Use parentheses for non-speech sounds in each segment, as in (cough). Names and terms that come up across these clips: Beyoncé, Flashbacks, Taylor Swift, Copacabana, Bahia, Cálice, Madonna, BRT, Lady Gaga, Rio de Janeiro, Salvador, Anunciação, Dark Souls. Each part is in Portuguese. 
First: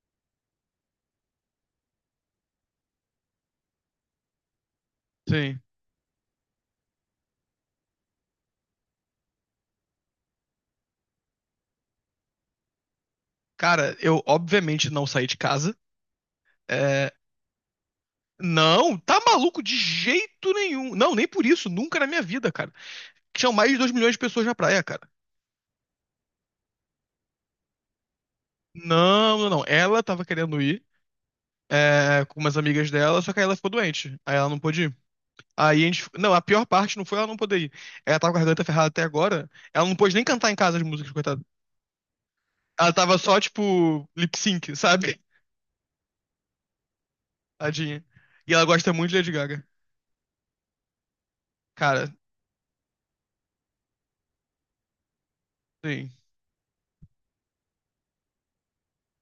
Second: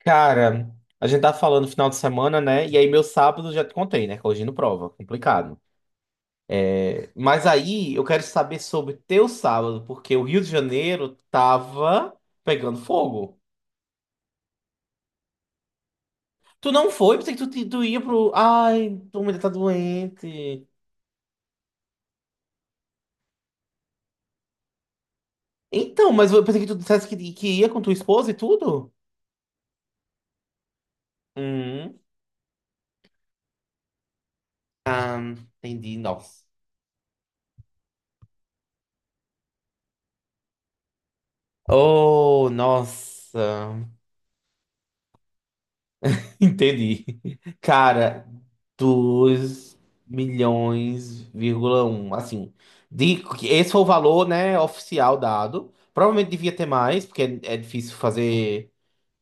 Cara, a gente tá falando final de semana, né? E aí meu sábado já te contei, né? Corrigindo prova, Sim. complicado. É, mas aí eu quero saber sobre teu sábado, porque o Rio de Janeiro tava pegando fogo. Cara, eu obviamente não saí de casa. Tu não É, foi? Pensei que tu ia pro. Ai, não, tá tua mulher tá maluco de jeito doente. nenhum. Não, nem por isso, nunca na minha vida, cara. Tinham mais de 2 milhões de pessoas na praia, cara. Então, mas eu pensei que tu dissesse que ia com tua esposa e tudo? Não, não, não. Ela tava querendo ir, Hum, com umas amigas dela, só que aí ela ficou doente. Aí ela não pôde ir. Aí a entendi, gente. Não, a nossa. pior parte não foi ela não poder ir. Ela tava com a garganta ferrada até agora. Ela não pôde nem cantar em casa as músicas, coitada. Oh, Ela tava só, nossa. tipo, lip sync, sabe? Entendi. Tadinha. Cara, E ela gosta muito de Lady Gaga. dois milhões vírgula Cara, um, assim, esse foi o valor, né, oficial dado. sim, Provavelmente devia ter mais, porque é difícil fazer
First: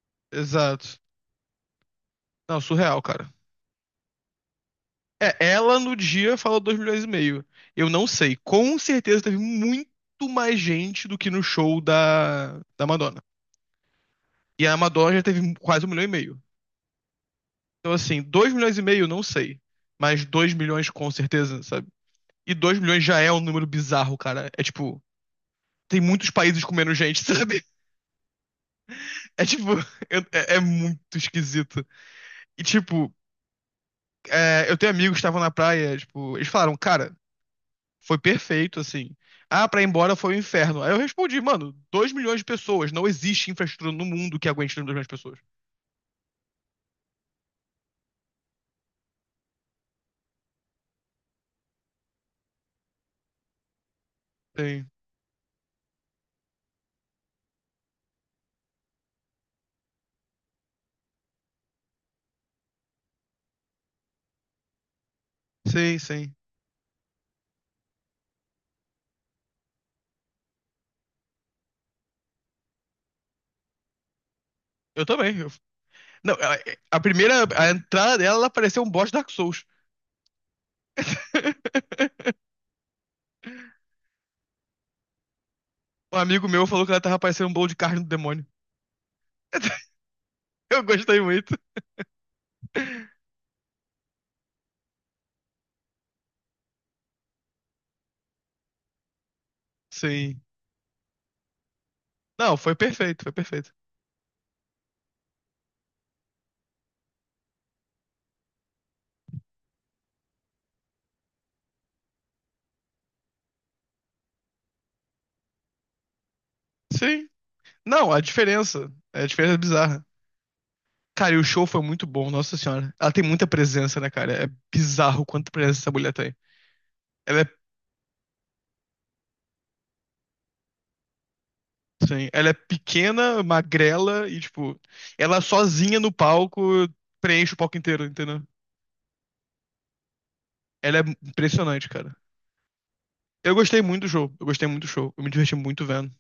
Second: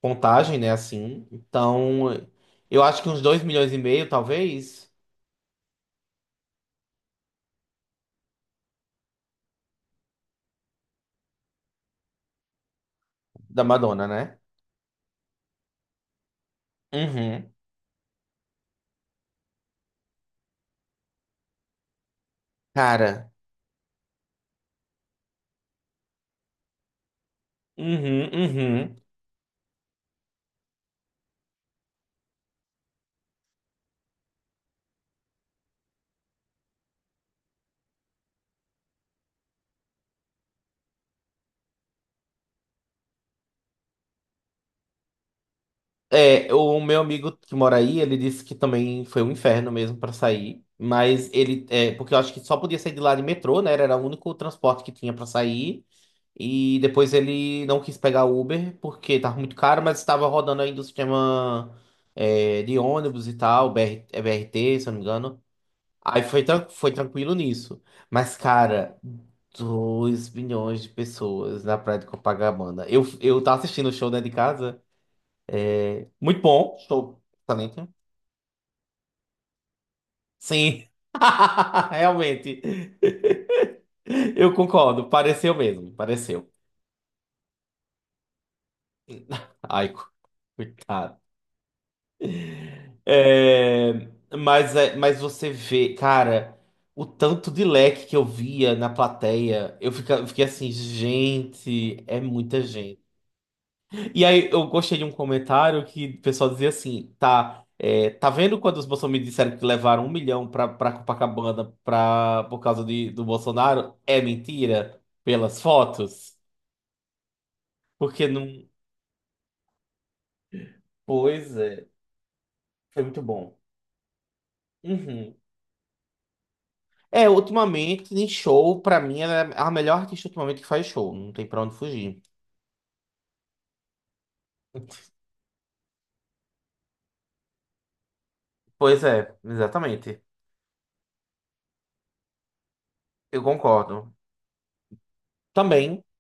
contagem, né, exato. assim. Então, Não, eu acho surreal, que uns cara. 2,5 milhões, talvez, É, ela no dia falou 2,5 milhões. Eu não sei. Com certeza teve muito mais gente do que no show da Madonna. da Madonna, né? E a Madonna já teve quase 1,5 milhão. Uhum. Então, assim, 2,5 milhões, não sei. Mas 2 milhões com certeza, sabe? E 2 milhões já é Cara, um número bizarro, cara. É tipo, tem muitos países com menos gente, (laughs) sabe? uhum, uhum. É tipo, é muito esquisito. E tipo, eu tenho amigos que estavam na praia, tipo, eles falaram, cara. Foi perfeito, assim. Ah, pra ir embora foi um inferno. Aí eu respondi, mano, 2 milhões de pessoas. Não existe infraestrutura no mundo que aguente 2 milhões de pessoas. É, o meu amigo que mora aí, ele disse que também foi um inferno mesmo pra sair, mas ele, é, porque eu acho que só podia sair de lá de metrô, né? Era o único transporte Sim, que tinha pra sair. E depois ele não quis pegar Uber porque tava muito caro, mas estava rodando ainda o sistema é, de ônibus e tal, B BR, é B R T se eu não me engano. sim, Aí sim. foi tranquilo nisso. Mas, cara, 2 milhões de pessoas na praia de Copacabana. Eu tava assistindo o show, né, de casa. Eu também. Não, Muito bom, a estou primeira, a excelente. entrada dela, ela pareceu um boss de Dark Souls. Sim, (laughs) (laughs) realmente. Eu concordo, pareceu mesmo, Um amigo pareceu. meu falou que ela tava parecendo um bolo de carne do demônio. (laughs) Ai, Eu coitado. gostei muito. É, mas você vê, cara, o tanto de leque que eu via na plateia, eu fica, eu Sim. fiquei assim, gente, é Não, muita foi gente. perfeito, foi perfeito. E aí eu gostei de um comentário que o pessoal dizia assim, tá vendo quando os bolsonaristas disseram que levaram 1 milhão pra, pra Copacabana pra, por causa de, do Bolsonaro? É mentira? Pelas fotos? Sim. Não, Porque não. A diferença é bizarra. Cara, e o Pois show foi é, muito bom, nossa senhora. foi Ela muito tem muita bom. presença, né, cara? É bizarro Uhum. quanta presença essa mulher tem. É, Ela é, ultimamente, em show, pra mim, ela é a melhor artista ultimamente que faz show. Não tem pra onde fugir. sim, ela é pequena, magrela e, tipo, ela sozinha no palco preenche o palco inteiro, entendeu? Pois é, exatamente. Ela é impressionante, cara. Eu Eu gostei muito do concordo. show, eu gostei muito do show, eu me diverti muito Também, vendo.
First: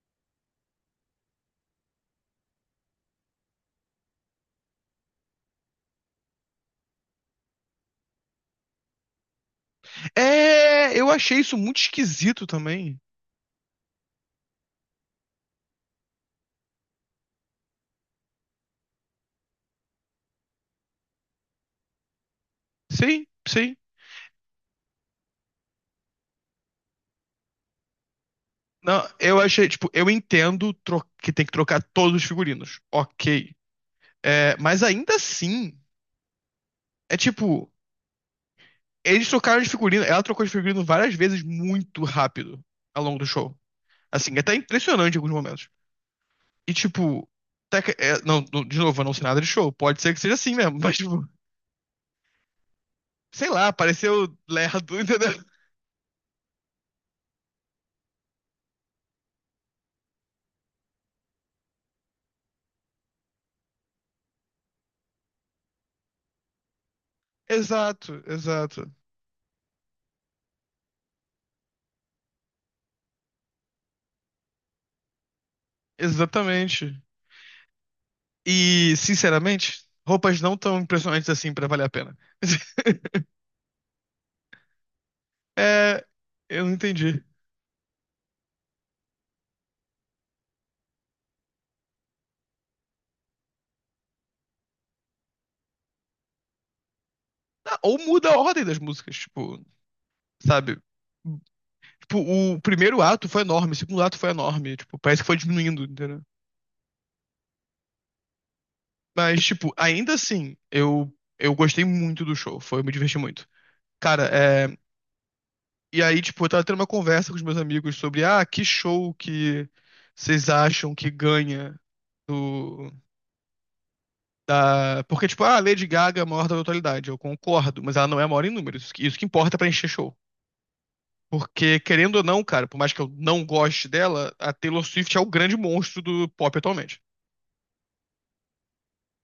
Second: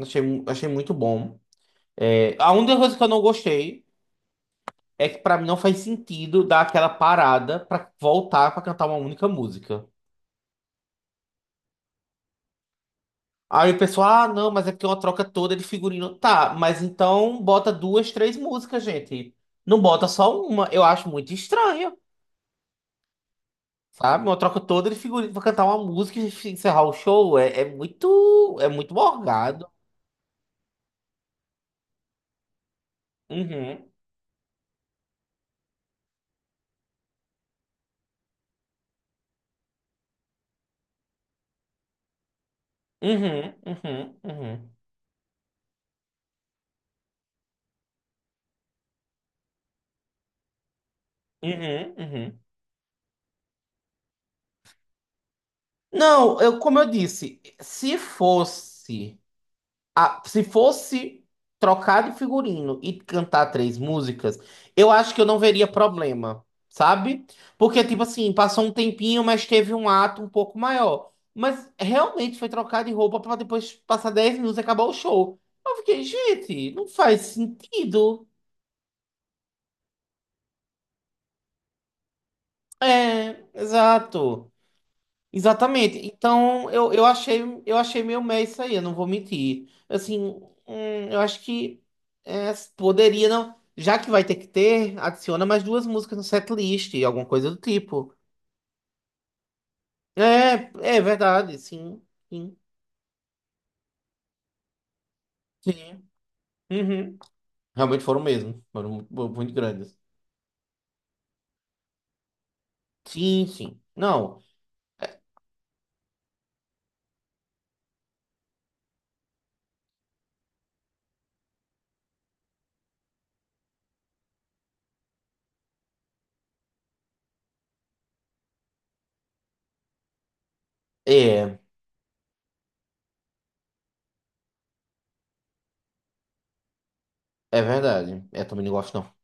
achei muito bom. É, a única coisa que eu não gostei. É que pra mim não faz sentido dar aquela parada pra voltar pra cantar uma única música. É, eu achei isso muito esquisito também. Aí o pessoal, ah, não, mas é porque é uma troca toda de figurino. Tá, mas então bota duas, três músicas, gente. Não bota só uma. Eu acho muito estranho, Sim, sim. sabe? Uma troca toda de figurino pra cantar uma música e encerrar o show. É muito Não, eu achei, morgado. tipo, eu entendo que tem que trocar todos os figurinos. Ok. Uhum, É, mas ainda assim, é tipo. Eles trocaram de figurino, ela trocou de figurino várias vezes muito rápido ao longo do uhum, show. uhum, Assim, até uhum, impressionante em alguns momentos. E tipo, até que- é, não, não- de novo, eu não sei nada de show. Pode ser que seja assim mesmo, mas tipo, uhum, uhum. sei lá, pareceu lerdo, (laughs) entendeu? Não, eu, como eu disse, se fosse. Ah, se fosse trocar de figurino e cantar três músicas, eu acho que eu não veria problema, sabe? Porque, tipo Exato, assim, passou um exato. tempinho, mas teve um ato um pouco maior. Mas realmente foi trocar de roupa pra depois passar 10 minutos e acabar o show. Eu fiquei, gente, não Exatamente. faz sentido. E, sinceramente, roupas não tão impressionantes assim pra valer a pena. (laughs) É, exato. Exatamente. É, eu Então, não eu, eu entendi. achei, eu achei meio meio isso aí, eu não vou mentir. Assim, eu acho que é, poderia, não. Já que vai ter que ter, adiciona mais duas músicas no setlist, alguma coisa do Ah, ou tipo. muda a ordem das músicas, tipo, sabe? É, é verdade, sim. Tipo, Sim. o primeiro ato foi enorme, o segundo ato foi enorme. Tipo, parece que foi diminuindo, Sim. entendeu? Uhum. Realmente foram mesmo. Foram muito, Mas, muito tipo, grandes. ainda assim, eu gostei muito do show. Foi, eu me diverti muito. Sim, sim. Cara, Não, é. E aí, tipo, eu tava tendo uma conversa com os meus amigos sobre, ah, que show que vocês acham que ganha do. Ah, porque, tipo, ah, Lady Gaga é a maior da atualidade. Eu concordo, mas ela não é a maior em números. Isso que importa pra encher show. é, Porque, querendo ou não, cara, por mais que eu não goste dela, a Taylor Swift é o grande monstro do pop atualmente. é verdade. É, também não gosto, não.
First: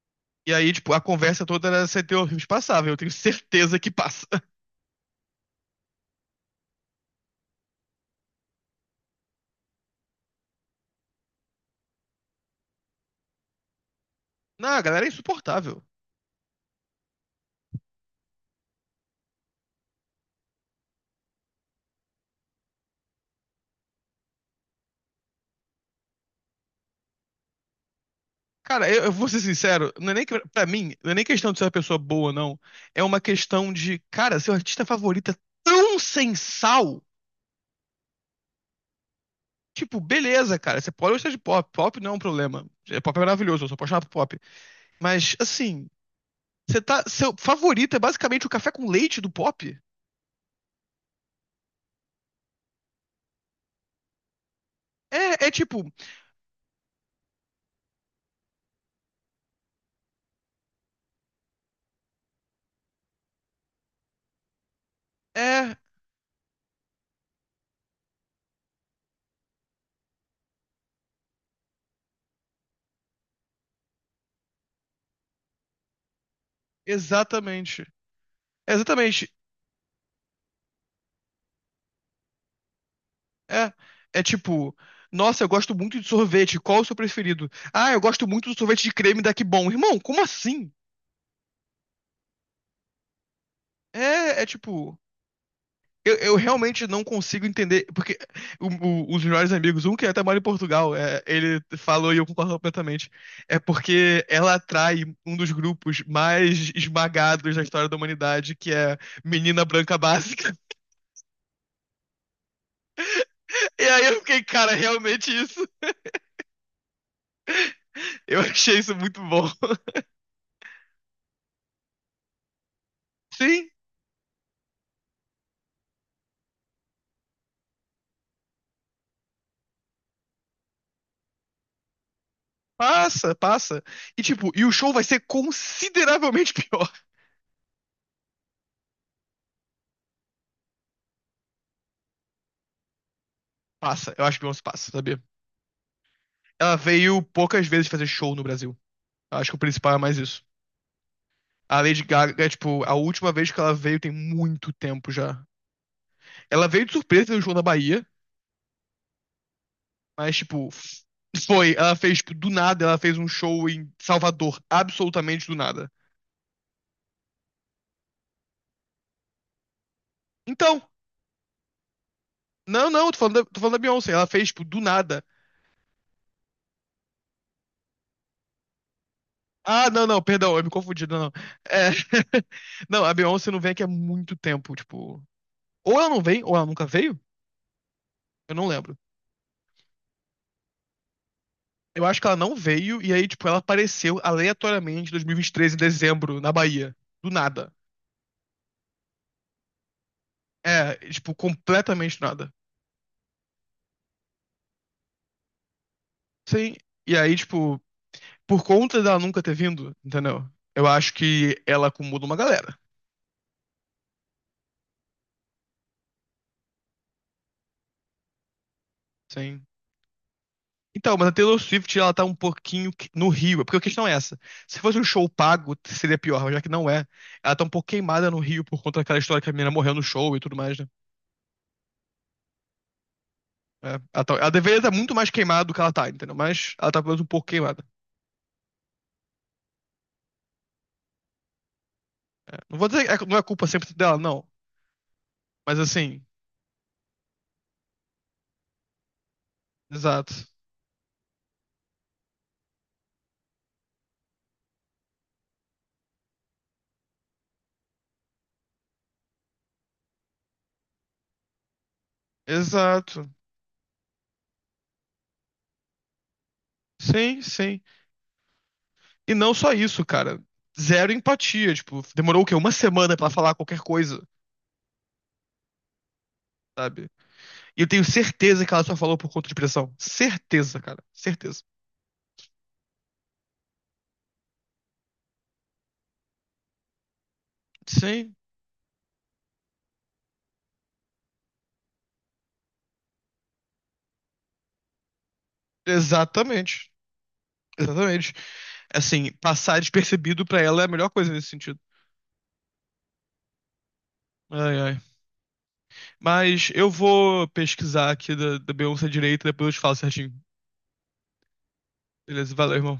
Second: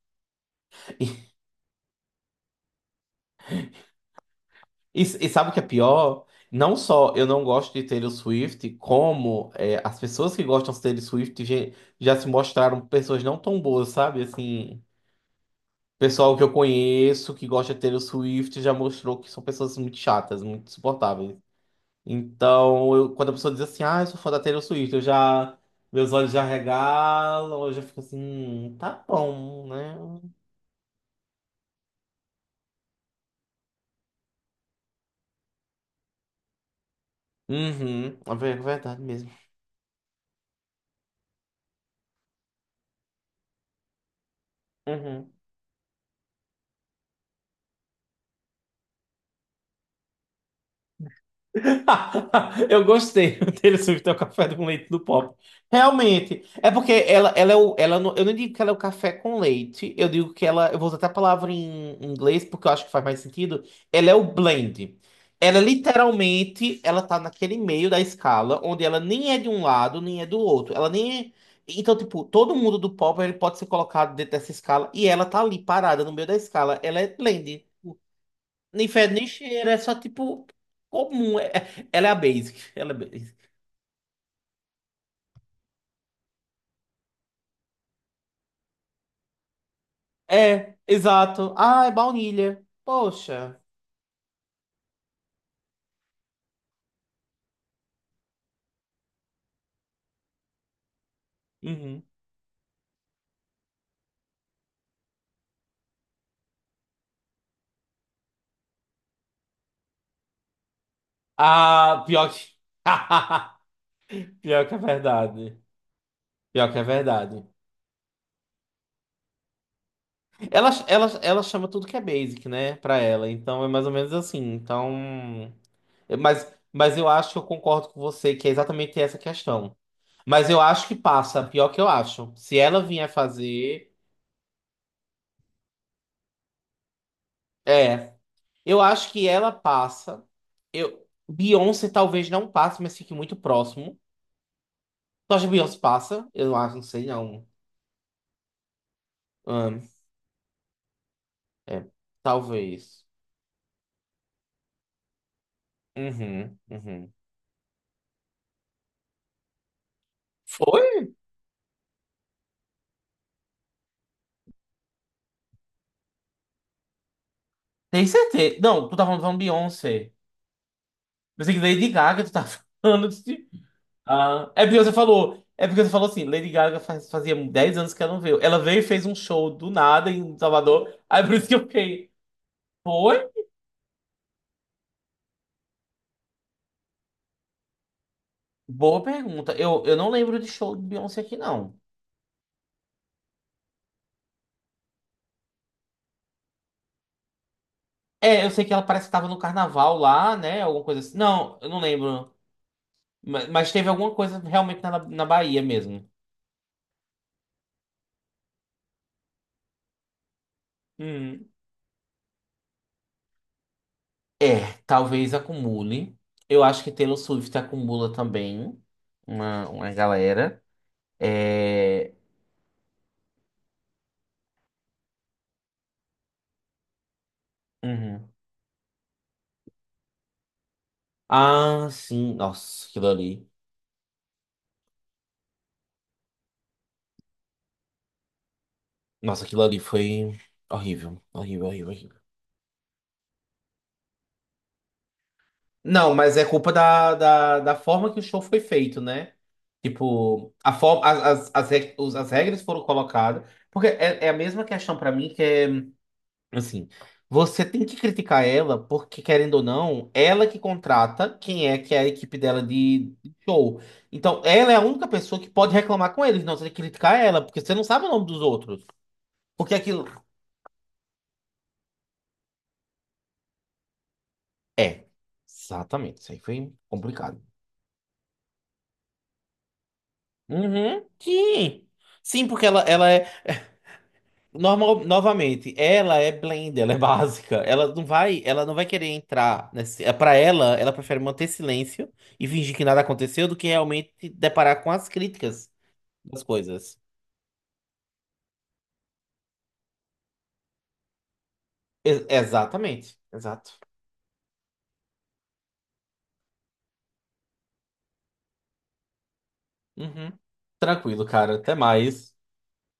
E aí, tipo, a (laughs) conversa toda era se Teor Rios passava. Eu tenho certeza que passa. (laughs) E sabe o que é pior? Não só eu não gosto de Taylor Swift, como é, as pessoas que gostam de Taylor Swift já se mostraram pessoas não tão boas, sabe? Não, a Assim, galera é insuportável. pessoal que eu conheço que gosta de Taylor Swift já mostrou que são pessoas muito chatas, muito insuportáveis. Então, quando a pessoa diz assim, ah, eu sou fã da Taylor Swift, eu já. Meus olhos já regalam, eu já fico assim, Cara, tá eu vou ser bom, sincero, né? não é nem que, pra mim, não é nem questão de ser uma pessoa boa, não. É uma questão de, cara, seu artista favorito é tão sensal. Uhum, é verdade mesmo. Tipo, beleza, cara, você pode gostar de pop. Pop não é um problema. É, pop é maravilhoso, eu sou apaixonado por pop. Uhum. Mas, assim, você tá, seu favorito é basicamente o café com leite do pop? (laughs) Eu gostei do Taylor Swift é o café com leite do pop. É, é tipo, Realmente. É porque ela é o. Ela não, eu não digo que ela é o café com leite. Eu digo que ela. Eu vou usar até a palavra em inglês, porque eu acho que faz mais sentido. Ela é o blend. Ela é, literalmente. Ela tá naquele meio da escala, onde ela nem é de um lado, nem é do outro. Ela nem é. Então, tipo, todo mundo do pop ele pode ser colocado dentro dessa escala. E ela tá ali parada no meio da escala. Ela é blend. exatamente. Nem fede, nem Exatamente. cheira, é só tipo comum. Ela é a basic. (laughs) Ela é basic. É, é tipo, nossa, eu gosto muito de sorvete, qual é o seu preferido? Ah, eu gosto muito do sorvete de creme da Que Bom. Irmão, como assim? É, exato. Ah, é baunilha. Poxa. É, é tipo, eu realmente não consigo entender, porque os melhores amigos, um que até mora em Portugal, ele Uhum. falou e eu concordo completamente, é porque ela atrai um dos grupos mais esmagados da história da humanidade, que é menina branca básica. (laughs) Ah, pior que. E aí eu (laughs) fiquei, Pior cara, é que é realmente verdade. isso. Pior que é verdade. Eu achei isso muito bom. (laughs) Ela chama tudo que é basic, né? Pra ela. Então é Sim. mais ou menos assim. Então. É, mas eu acho que eu concordo com você que é exatamente essa questão. Mas eu acho que passa. Pior que eu acho. Se ela vier Passa, passa. fazer. E tipo, o show vai ser consideravelmente (laughs) pior. É. Eu acho que ela passa. Eu, Beyoncé talvez não passe, mas fique muito próximo. Passa, eu acho que Beyoncé passa, sabia? Tu acha que Beyoncé passa? Eu não Ela acho, não sei veio não. poucas vezes fazer show no Brasil. Eu acho que o Ahn, principal é mais isso. A é, Lady Gaga, é, tipo, a talvez. última vez que ela veio tem muito tempo já. Uhum, Ela veio de uhum. surpresa no show na Bahia, mas tipo, (sniffs) Foi? foi, ela fez, tipo, do nada, ela fez um show em Salvador, absolutamente do nada. Tem certeza. Não, tu tá falando Beyoncé. Então, Pensei que Lady Gaga tu tá (laughs) não, não, falando. Tô falando da Beyoncé, ela fez, Ah, tipo, é do porque você nada. falou. É porque você falou assim, Lady Gaga fazia 10 anos que ela não veio. Ela veio e fez um show do Ah, não, nada não, em perdão, eu me Salvador. confundi, não, Aí não. por isso que eu É... fiquei. (laughs) Não, a Foi? Beyoncé não vem aqui há muito tempo, tipo. Ou ela não vem, ou ela nunca veio, eu não lembro. Boa pergunta. Eu não lembro de show de Beyoncé aqui, não. Eu acho que ela não veio, e aí, tipo, ela apareceu aleatoriamente em 2023, em dezembro, na Bahia. Do nada. É, eu sei que ela parece que tava no carnaval lá, né? Alguma É, coisa assim. tipo, Não, eu não completamente do lembro. nada. Mas teve alguma coisa realmente na Bahia mesmo. Sim. E aí, tipo, por conta dela nunca ter vindo, entendeu? Eu acho Hum. que ela acomoda uma galera. É, talvez acumule. Eu acho que Taylor Swift acumula também Sim. uma galera. Então, mas a Taylor Swift, ela É. tá um pouquinho no Rio, porque a questão é essa. Se fosse um show pago, seria pior, mas já que não é. Ela tá um pouco queimada Uhum. no Rio por conta daquela história que a menina morreu no show e tudo mais, né? Ah, sim. Nossa, aquilo ali. É, ela deveria estar muito mais queimada do que ela tá, entendeu? Mas ela tá pelo menos um pouco queimada. Nossa, aquilo ali foi horrível. Horrível, horrível, horrível. É, não vou dizer que não é culpa 100% dela, não. Mas Não, assim, mas é culpa da forma que o show foi feito, né? exato. Tipo, a forma, as regras foram colocadas. Porque é a mesma questão pra mim, que é, assim, você tem que criticar ela, porque, querendo ou não, ela que contrata quem é que é a equipe dela de, Exato. de show. Então, ela é a única pessoa que pode reclamar com eles. Não, você tem que criticar Sim, ela, porque você sim. não sabe o nome dos outros. E não só Porque aquilo. isso, cara. Zero empatia, tipo, demorou o quê? Uma semana pra falar qualquer coisa, É, exatamente. Isso aí foi sabe? complicado. E eu tenho certeza que ela só falou por conta de pressão. Certeza, cara. Uhum, Certeza. sim. Sim, porque ela é. Normal, novamente, ela é blend, ela é (laughs) básica. Ela não Sim. vai, ela não vai querer entrar nesse, é, para ela, prefere manter silêncio e fingir que nada aconteceu do que realmente se deparar com as críticas das Exatamente. coisas. Exatamente. Assim, passar despercebido pra ela é a melhor coisa nesse sentido. Exatamente, exato. Ai, ai. Mas eu vou pesquisar aqui da Beyoncé direito, depois eu te falo certinho. Uhum. Tranquilo, cara. Até mais. Beleza? Valeu, irmão.